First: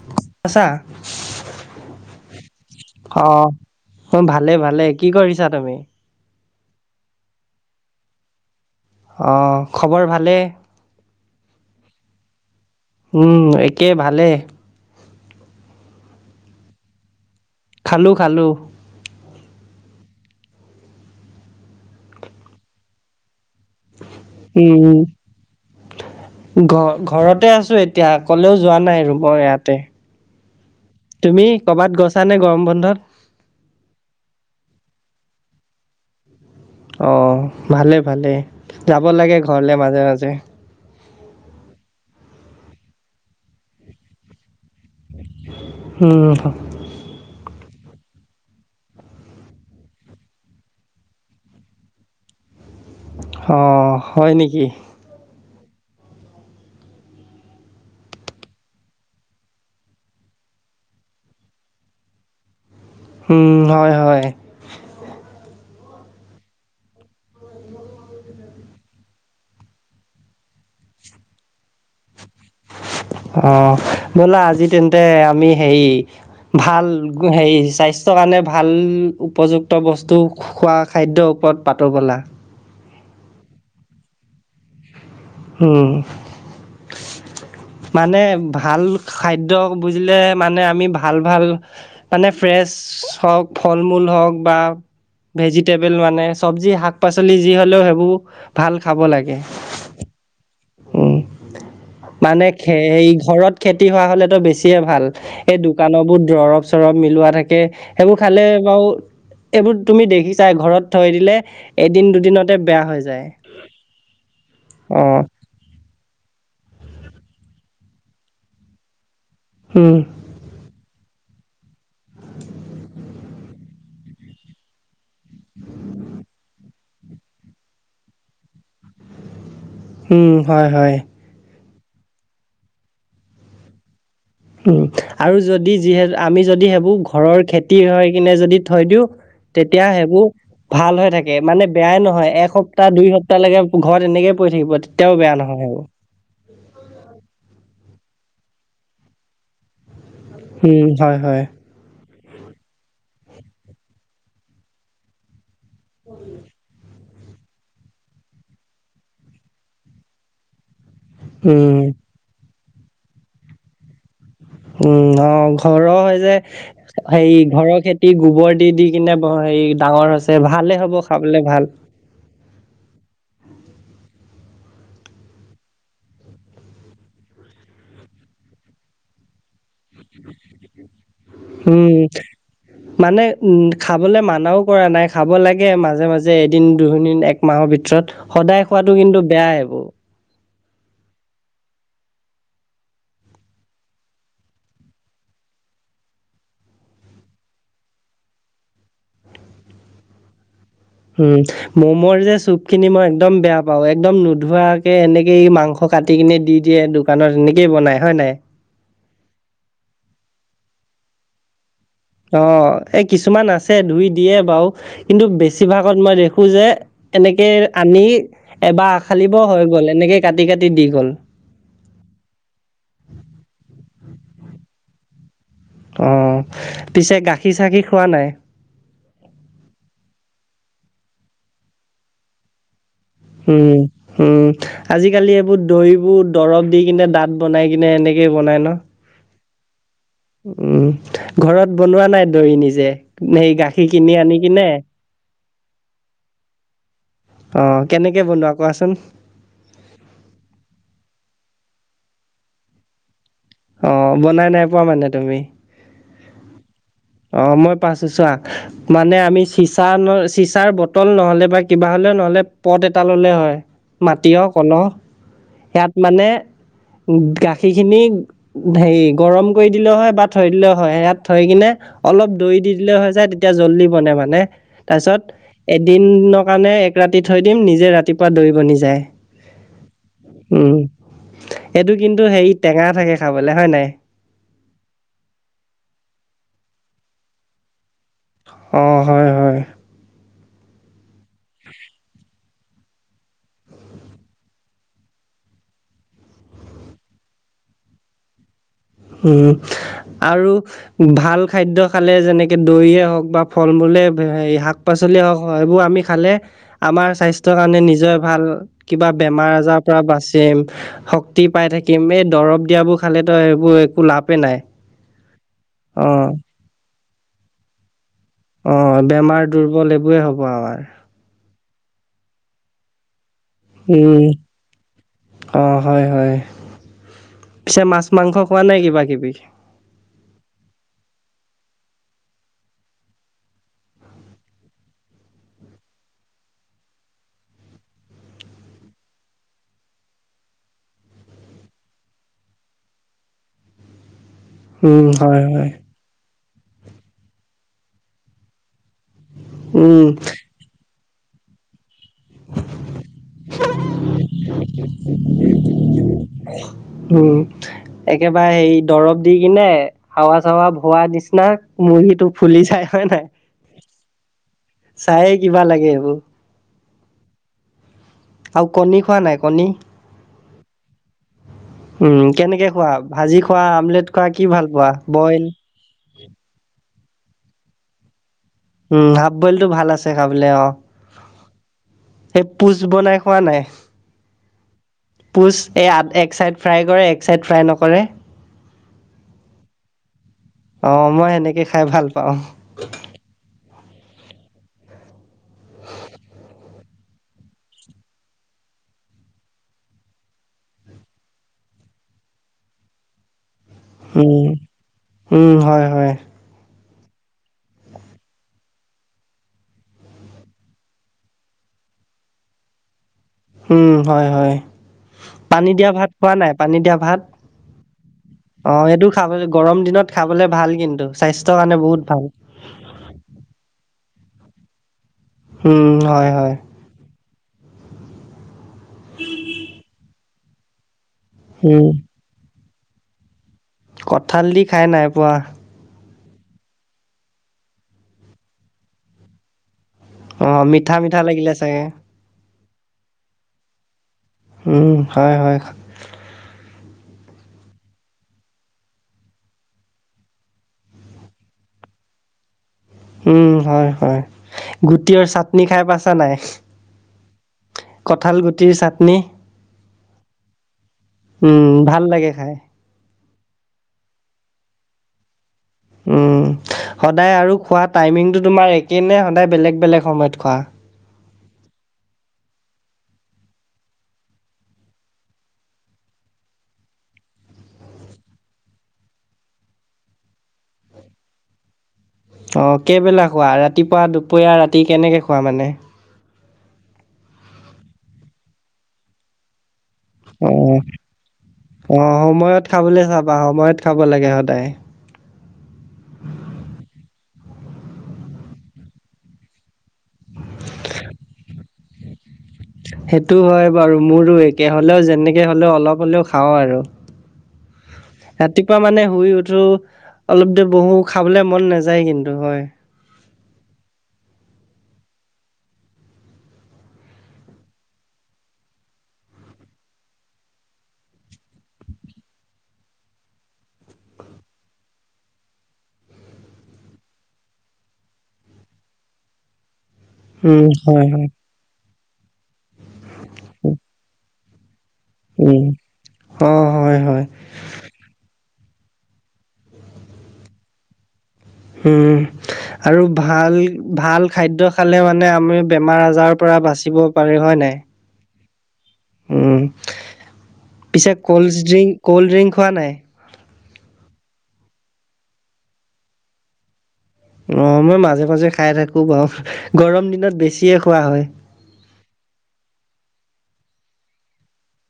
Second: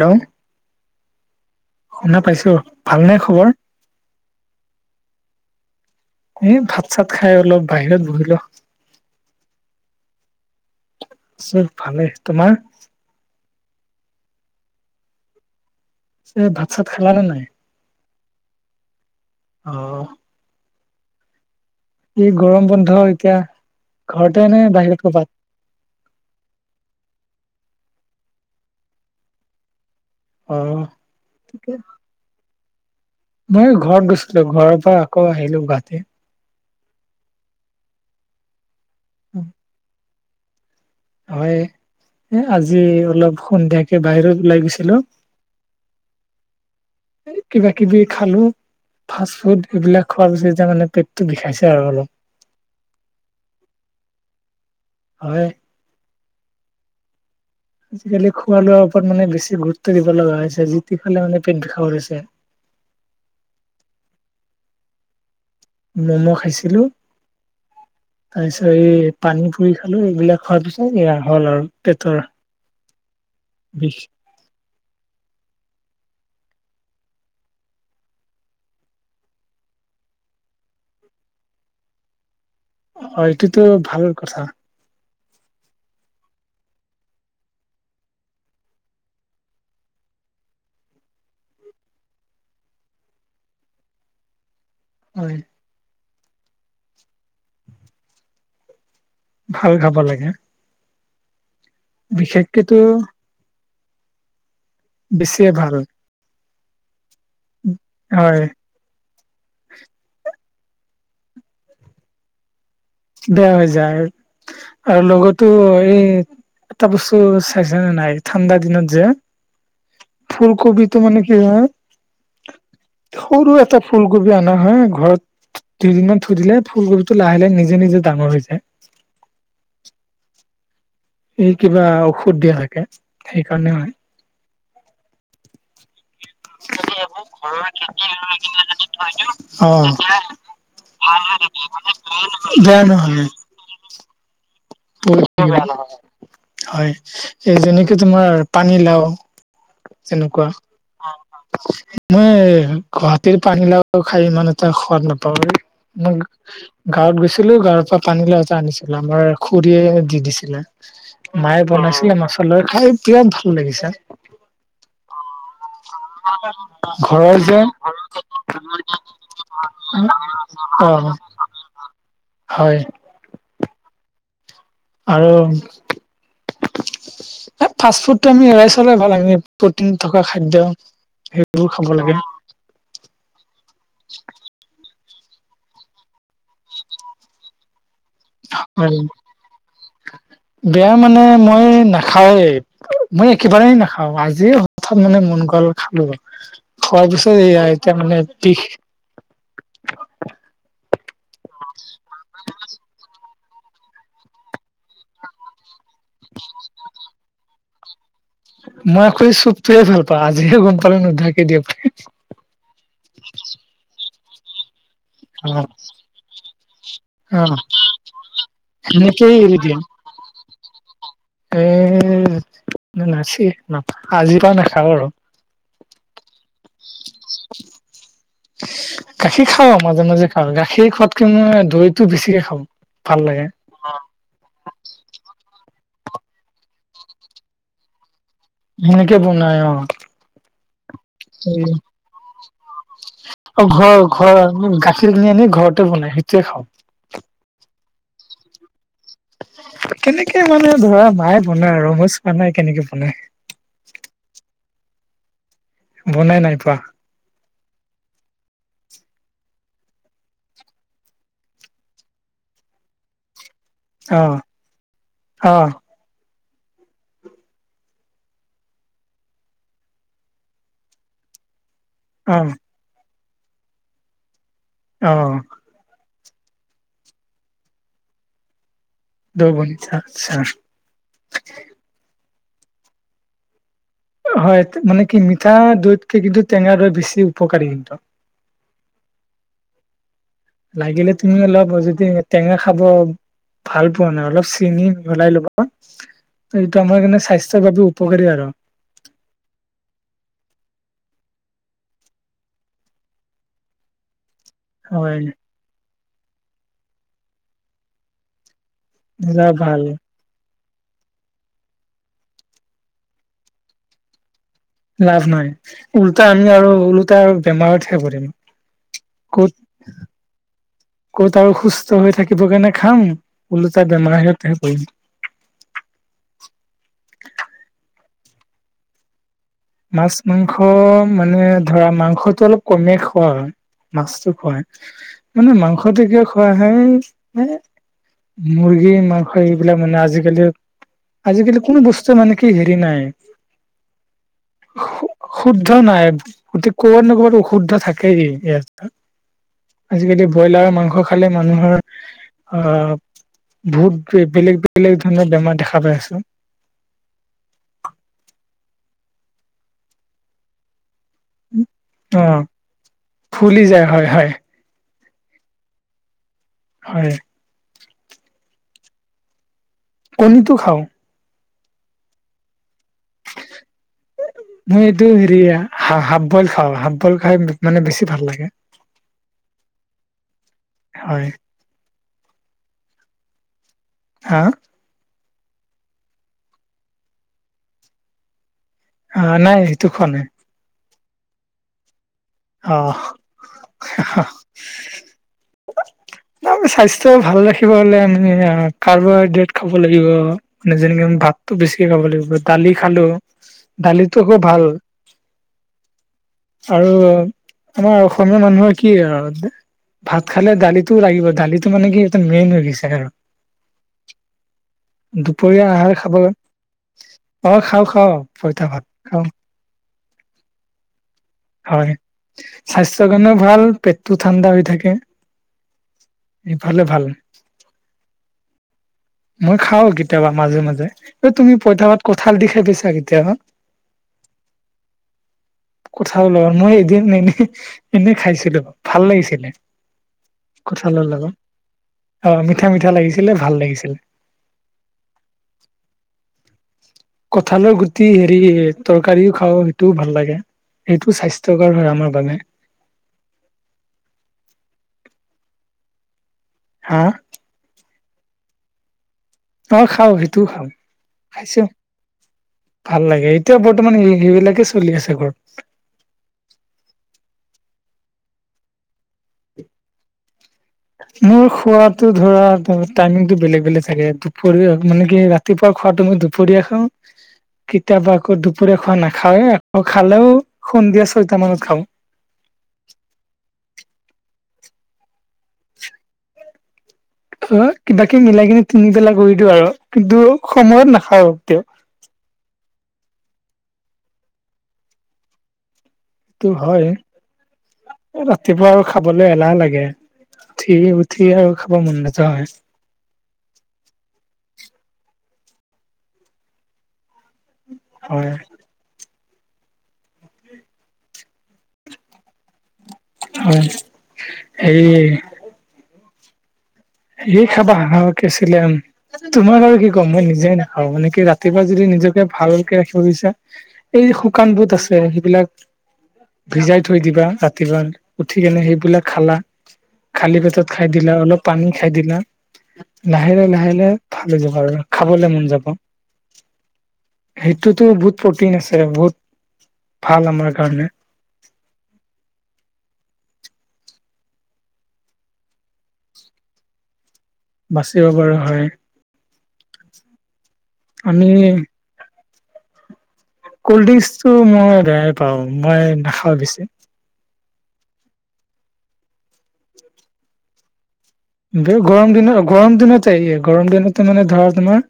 Hello আছা শুনা পাইছো ভালনে অ খবৰ অ ভালে ভালে কি কৰিছা তুমি এ ভাত চাত খাই অলপ বাহিৰত বহিলো অ খবৰ ভালেই চব ভালে তোমাৰ উম একে ভালে পিচে ভাত চাত খালা নে নাই খালো খালো অ এই গৰম বন্ধ এতিয়া ঘৰতে এনে বাহিৰত কবাত ঘ ঘৰতে আছো এতিয়া কলেও যোৱা নাই ৰুমৰ ইয়াতে অ তুমি কৰ'বাত গৈছা নে গৰম বন্ধত মই ঘৰত গৈছিলো ঘৰৰ পৰা আকৌ আহিলো গুৱাহাটী অ ভালেই ভালেই যাব লাগে ঘৰলে মাজে মাজে হয় এ আজি অলপ সন্ধিয়াকে বাহিৰত ওলাই গৈছে হেল্ল উম, এ কিবা কিবি খালো ফাষ্ট ফুড এইবিলাক খোৱাৰ পিছত যে মানে পেটটো বিষাইছে আৰু অলপ অ হয় নেকি হয় আজিকালি খোৱা লোৱাৰ ওপৰত মানে বেছি গুৰুত্ব দিব লগা হৈছে যি তি খালে মানে পেট বিষাব লৈছে উম হয় হয় ম'ম খাইছিলো তাৰ পিছত এই পানী পুৰি খালো এইবিলাক খোৱাৰ পিছত এয়া হ'ল আৰু পেটৰ অ বিষ বলা আজি তেন্তে আমি হেৰি ভাল হেৰি স্বাস্থ্যৰ কাৰণে ভাল উপযুক্ত বস্তু খোৱা খাদ্যৰ ওপৰত পাতো বলা অ এইটোটো ভাল কথা উম মানে ভাল খাদ্য বুজিলে মানে আমি ভাল ভাল মানে ফ্ৰেছ হওক ফল মূল হওক বা হয় ভেজিটেবল মানে চব্জি শাক পাচলি যি হলেও সেইবোৰ ভাল খাব লাগে ভাল খাব লাগে উম। মানে খে বিশেষকেতো সেই ঘৰত খেতি হোৱা হলেতো বেছিয়ে ভাল বেছিয়ে এই ভাল দোকান বোৰ দৰৱ চৰব মিলোৱা থাকে সেইবোৰ হয় খালে বাৰু এইবোৰ তুমি দেখিছাই ঘৰত থৈ দিলে এদিন দুদিনতে বেয়া হৈ যায় বেয়া হৈ যায় আৰু অঁ, লগত ত' এই এটা বস্তু চাইছা নে নাই ঠাণ্ডা দিনত যে উম ফুলকবিটো মানে কি হয় সৰু এটা ফুলকবি অনা হয় ঘৰত দুদিনমান থৈ দিলে ফুলকবি টো লাহে লাহে নিজে নিজে ডাঙৰ হৈ যায় উম হয় হয় এই কিবা ঔষধ দিয়া থাকে সেইকাৰণে হয় উম আৰু যদি যিহেত আমি যদি সেইবোৰ ঘৰৰ খেতি হৈ কিনে যদি থৈ দিওঁ তেতিয়া অ সেইবোৰ ভাল হৈ থাকে মানে বেয়াই নহয় বেয়া এসপ্তাহ দুই নহয় সপ্তাহ লেকে ঘৰত এনেকে পৰি থাকিব তেতিয়াও বেয়া নহয় সেইবোৰ। [unintelligible] হয় এই যেনেকে তোমাৰ পানী লাও তেনেকুৱা উম, হয় হয়। মই গুৱাহাটীৰ পানীলাওটো খাই ইমান এটা সোৱাদ নাপাওঁ আৰু মো গাঁৱত গৈছিলো গাঁৱৰ পৰা পানী লাও এটা আনিছিলো আমাৰ খুৰীয়ে দি দিছিলে মায়ে উম, বনাইছিলে মাছ লৈ খাই বিৰাট ভাল লাগিছে উম অ ঘৰৰ যে হেৰি ঘৰৰ খেতি গোবৰ দি দি কিনে বৰ হেৰি ডাঙৰ হৈছে ভালে অ হ'ব খাবলে ভাল হয় আৰু হে ফাষ্ট ফুডটো আমি এৰাই চলাই ভাল আমি প্ৰটিন থকা খাদ্য হে উম মানে খাবলৈ মানাও কৰা নাই খাব লাগে মাজে মাজে এদিন দুদিন এক মাহৰ ভিতৰত সদায় খোৱাটো কিন্তু বেয়াই এইবোৰ বেয়া মানে মই নাখাওৱেই মই একেবাৰেই নাখাও আজি হঠাৎ মানে মন গাল খালো আৰ খোৱাৰ পিছত এইয়া এতিয়া মানে বিষ উম মমৰ যে চুপ খিনি মই একদম বেয়া পাও একদম নোধুৱাকে এনেকে ই মাংস কাটিকিনে দি দিয়ে দোকানত এনেকেই বনায় হয় নাই মই আক এই চুপটোৱে ভাল পাওঁ আজিহে গম পালোং নুধুৱাকে দিয়ে বুলি অ এই কিছুমান আছে ধুই দিয়ে বাও কিন্তু অ বেছিভাগত মই দেখোঁ যে এনেকে আনি এবাৰ আখালিব সেনেকেই এৰি হৈ দিম গ'ল এনেকে কাটি কাটি দি গল এ না নাচি নাপা আজিৰ পা নাখাওঁ আৰু অঁ পিছে গাখীৰ চাখীৰ খোৱা নাই গাখীৰ খাওঁ মাজে মাজে খাওঁ গাখীৰ খোৱাতকে মই দৈ টো বেছিকে খাওঁ ভাল লাগে উম হুম আজিকালি এইবোৰ দৈ বোৰ দৰৱ দি কিনে দাঠ বনাই কিনে এনেকে বনাই ন সেনেকে বনাই অ উম এই ঘৰত বনোৱা নাই দৈ নিজে সেই অ গাখীৰ ঘৰ কিনি ঘৰ আনি কিনে গাখীৰ কিনি আনি ঘৰতে বনাই সেইটোৱে খাওঁ অ কেনেকে বনোৱা কোৱাচোন কেনেকে মানে ধৰা মায়ে বনাই আৰু মই চোৱা নাই কেনেকে বনাই অ বনাই নাই পোৱা মানে তুমি বনাই নাই পোৱা অ মই পাইছো চোৱা মানে আমি চিচা ন চিচাৰ বটল নহলে বা কিবা হলেও নহলে পট এটা ললে হয় অ মাটিয় কলহ অ সিয়াত মানে গাখীৰখিনি হেৰি গৰম কৰি দিলেও হয় বা থৈ দিলেও হয় ইয়াত থৈ কিনে অলপ অ দৈ দি দিলে হৈ যায় তেতিয়া জল্দি বনে মানে অ তাৰপিছত এদিনৰ কাৰণে এক ৰাতি থৈ দিম নিজে ৰাতিপুৱা দৈ বনি যায়। দৈ বনি আছা উম এইটো কিন্তু হেৰি টেঙা থাকে খাবলৈ হয় নাই হয় মানে কি মিঠা দৈত কে কিন্তু টেঙা দৈ বেছি উপকাৰী কিন্তু অ হয় হয় লাগিলে তুমি অলপ যদি টেঙা খাব ভাল পোৱা নাই অলপ চেনি মিহলাই ল'বা। এইটো আমাৰ কাৰণে স্বাস্থ্যৰ বাবে উপকাৰী আৰু উম আৰু ভাল খাদ্য খালে যেনেকে দৈয়ে হওক বা ফল মূলে শাক শাক হয় পাচলি হওক সেইবোৰ আমি খালে আমাৰ স্বাস্থ্যৰ কাৰণে নিজৰ ভাল কিবা বেমাৰ যাৰ আজাৰৰ ভাল পৰা বাচিম পাই থাকিম এই দৰব দিয়াবোৰ খালেতো সেইবোৰ একো লাভেই নাই লাভ নাই অ ওলোটা আমি আৰু ওলোটা বেমাৰতহে পৰিম অ বেমাৰ ক'ত দুৰ্বল এইবোৰে হ'ব আমাৰ ক'ত আৰু সুস্থ হৈ থাকিবৰ কাৰণে খাম ওলোটা বেমাৰতহে পৰিম। অঁ হয় হয় পিছে মাছ মাংস খোৱা নাই কিবা কিবি? মাছ মাংস মানে ধৰা মাংসটো অলপ কমে খোৱা হয়। মাছটো খুৱাই মানে মাংসটো কিয় খুৱাই হয়? মুৰ্গী মাংস এইবিলাক মানে আজিকালি আজিকালি কোনো বস্তু মানে কি হেৰি নাই উম হয় শুদ্ধ হয় নায় গতিকে ক'ৰবাত ন ক'ৰবাত অশুদ্ধ থাকেই ইয়াত উম আজিকালি ব্ৰইলাৰ মাংস খালে মানুহৰ, অ বহুত বেলেগ বেলেগ ধৰণৰ বেমাৰ দেখা পাই আছোঁ। উম একেবাৰে হে দৰব দি কিনে হাৱা চাৱা ভোৰাই দিছে নাক অ মু়টো ফুলি যায় হয় নাই ফুলি যায় হয় হয় চায়ে কিবা লাগে এইবোৰ হয় আৰু কণী খোৱা নাই কণী? কণীটো খাওঁ। উম কেনেকে খোৱা ভাজি খোৱা আমলেট খোৱা কি ভাল মই পোৱা এইটো হেৰি বইল হা হফ বইল খাওঁ হফ বইল খাই মানে বেছি ভাল লাগে। উম হাফ বইলটো ভাল আছে খাবলৈ অ হয় সেই পুচ বনাই খোৱা নাই? হা পুচ এই আ এক চাইড ফ্ৰাই কৰে এক চাইড ফ্ৰাই নকৰে। অ নাই সেইটো খোৱা নাই। অ মই সেনেকে খাই ভাল পাওঁ। অ স্বাস্থ্য ভাল ৰাখিব হলে আমি কাৰ্বহাইড্ৰেট খাব লাগিব। মানে যেনেকে আমি ভাতো বেছিকে খাব লাগিব দালি খালোঁ। দালিতো খুব উম ভাল। উম হয় হয় আৰু আমাৰ অসমীয়া মানুহে কি আৰু ভাত খালে দালিত টো লাগিব দালিতটো মানে কি এটা মেইন হৈ গৈছে আৰু উম হয় হয়। দুপৰীয়া পানী দিয়া আহাৰ ভাত খাব খোৱা নাই, পানী দিয়া ভাত অ খাওঁ খাওঁ পইতা ভাত অৱ এইটো খাওঁ খাব গৰম দিনত খাবলৈ ভাল কিন্তু স্বাস্থ্যৰ কাৰণে হয়, বহুত ভাল স্বাস্থ্যৰ কাৰণেও ভাল পেটটো ঠাণ্ডা হৈ থাকে। উম হয় হয়। হ'লে ভাল। মই খাও কেতিয়াবা মাজে মাজে এ তুমি উম পইতাবাত কঁঠাল দি খাই পাইছা কেতিয়াবা? কঁঠাল দি খায় নাই পোৱা। কঁঠাল লগত লগ মই এদিন এনেই এনেই খাইছিলো ভাল লাগিছিলে। অ মিঠা কঁঠালৰ মিঠা লগত লাগিলে চাগে। অ মিঠা মিঠা লাগিছিলে ভাল লাগিছিল। উম হয় হয়। কঁঠালৰ গুটি হেৰি তৰকাৰিও খাওঁ সেইটোও ভাল লাগে। সেইটো স্বাস্থ্যকাৰ হয় আমাৰ বাবে। উম হয় হয়, গুটিয়ৰ চাটনি খাই পাইছা নাই? হা কঁঠাল গুটিৰ চাটনি? অৱ খাওঁ সেইটোও খাওঁ। খাইছো উম ভাল লাগে খাই। ভাল লাগে এতিয়া বৰ্তমান সেইবিলাকে চলি আছে ঘৰত। উম, সদায় আৰু খোৱা টাইমিংটো তোমাৰ একে নে সদায় বেলেগ বেলেগ সময়ত খোৱা! মোৰ খোৱাতো ধৰা টাইমিংটো বেলেগ বেলেগ থাকে দুপৰীয়াহত মানে কি ৰাতিপুৱা খোৱা তু মই দুপৰীয়া খাও কেতিয়াবা আকৌ দুপৰীয়া খোৱা নাখওেই আকৌ খালেও সন্ধিয়া ছয়টা মানত খাওঁ। অ কেইবেলা খোৱা ৰাতিপুৱা দুপৰীয়া ৰাতি কেনেকৈ খোৱা মানে? অ কিবাকি মিলাই কিনে তিনিবেলা কৰি দিও আৰু কিন্তু অ', সময়ত নাখাওঁ কেতিয়াও। অ সময়ত খাবলৈ চাবা সময়ত খাব লাগে সদায়। টো হয় ৰাতিপুৱা আৰু খাবলৈ এলাহ লাগে। উঠি উঠি আৰু খাব মন নোযোৱা হয়। সেইটো হয় বাৰু মোৰো একে হলেও যেনেকে হ'লেও অলপ হ'লেও খাওঁ আৰু। হয়। ৰাতিপুৱা মানে শুই উঠো অলপ দেৰি বহো খাবলৈ মন নাযায় কিন্তু হয়। হয়, হেৰী সেই খাবা [unintelligible] তোমাক আৰু কি ক'ম মই নিজে নাখাও মানে কি ৰাতিপুৱা যদি নিজকে ভালকে ৰাখিব বিছা। এই শুকান বুট আছে সেইবিলাক ভিজাই থৈ দিবা ৰাতিপুৱা উঠিকনে সেইবিলাক খালা। খালী পেটত উম, খাই হয় দিলা হয়। অলপ পানী খাই দিলা লাহে লাহ লাহে লাহে ভাল হৈ যাবা আৰু খাবলৈ মন যাব। অৱ হয়। হয়। সেইটোতো বহুত প্ৰটিন আছে বহুত ভাল আমাৰ কাৰণে। উম। আৰু ভাল ভাল খাদ্য খালে মানে আমি বেমাৰ আজাৰৰ পৰা বাচিব পাৰি হয় নাই। দিব পাৰ হয় পিছে আমি ক'ল্ড ড্ৰিংক ক'ল্ড ড্ৰিংক খোৱা নাই ক'ল্ড ড্ৰিংকচটো মই বেয়াই পাওঁ মই নাখাওঁ বেছি। অ মই মাজে মাজে খাই থাকো বাৰু গৰম দিনত বেছিয়ে খোৱা হয়। গৰম দিনত গৰম দিনতে ই গৰম দিনতে মানে ধৰা তোমাৰ-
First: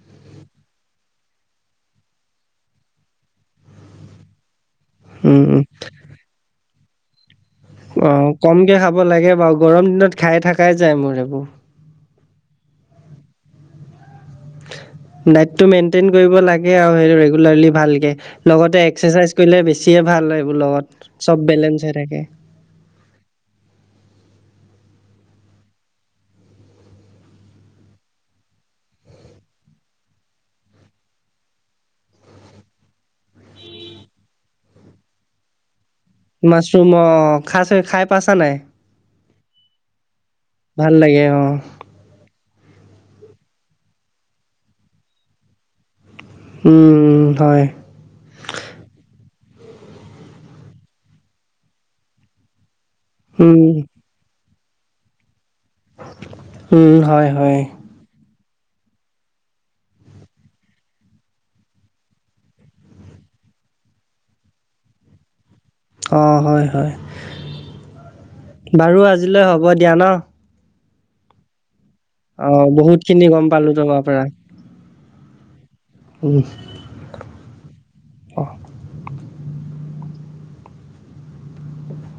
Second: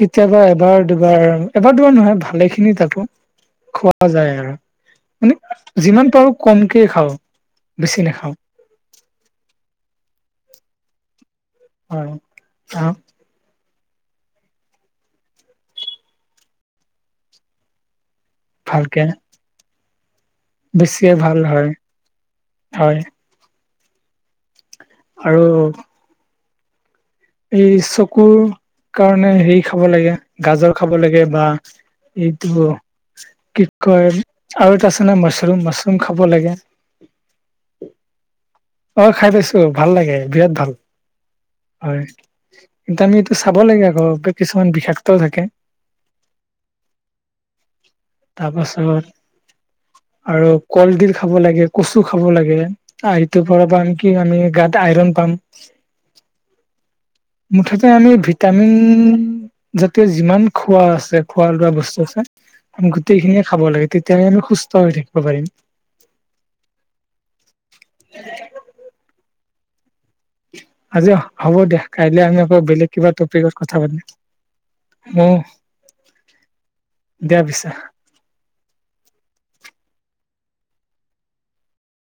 কেতিয়াবা এবাৰ দুবাৰ এবাৰ দুবাৰ নহয় ভালে খিনি তাকো খোৱা যায় আৰু মানে উম, উম, যিমান পাৰো কমকে খাওঁ। বেছি অ নাখাওঁ কমকে খাব লাগে বাৰু গৰম দিনত খাই থাকাই যায় মোৰ এইেইবোৰ হয় অ- ডাইটটো মেইনটেইন কৰিব লাগে আৰু সেই ৰেগুলাৰলি ভালকে লগতে ভালকে একাৰচাইজ কৰিলে বেছিয়ে ভাল লবোৰ লগত বেছিয়ে ভাল চব হয় বেলেঞ্চ হৈ থাকে। হয় আৰু এই চকুৰ কাৰণে হেৰি খাব লাগে গাজৰ খাব লাগে। বা এইটো কি কয় আৰু এটা আছে ন মছৰুম মছৰুম তম খাব লাগে মাছৰুম অ' খাইছে খাই পাইছা নাই? অ খাই পাইছো ভাল লাগে বিৰাট ভাল ভাল লাগে অঁ হয় কিন্তু আমি এইটো চাব লাগে আকৌ কিছুমান বিষাক্তও থাকে। হয় তাৰপাছত আৰু কলডিল, খাব লাগে কচু, খাব লাগে। আ ইটোৰ উম পৰা পাম কি আমি গাত আইৰন পাম। উম হয়। হয় মুঠতে আমি ভিটামিন জাতীয় যিমান খোৱা আছে খোৱা লোৱা বস্তু আছে। আমি গোটেইখিনিয়ে খাব লাগে তেতিয়াহে আমি সুস্থ হৈ থাকিব পাৰিম। অ হয় হয়। বাৰু আজিলৈ হ'ব দিয়া ন। আজি অ হ'ব দিয়া। কাইলে আমি অ আকৌ বেলেগ বহুত কিবা খিনি গম টপিকত পালো কথা তোমাৰ পাতিম। পৰা উম দিয়া পিছে অ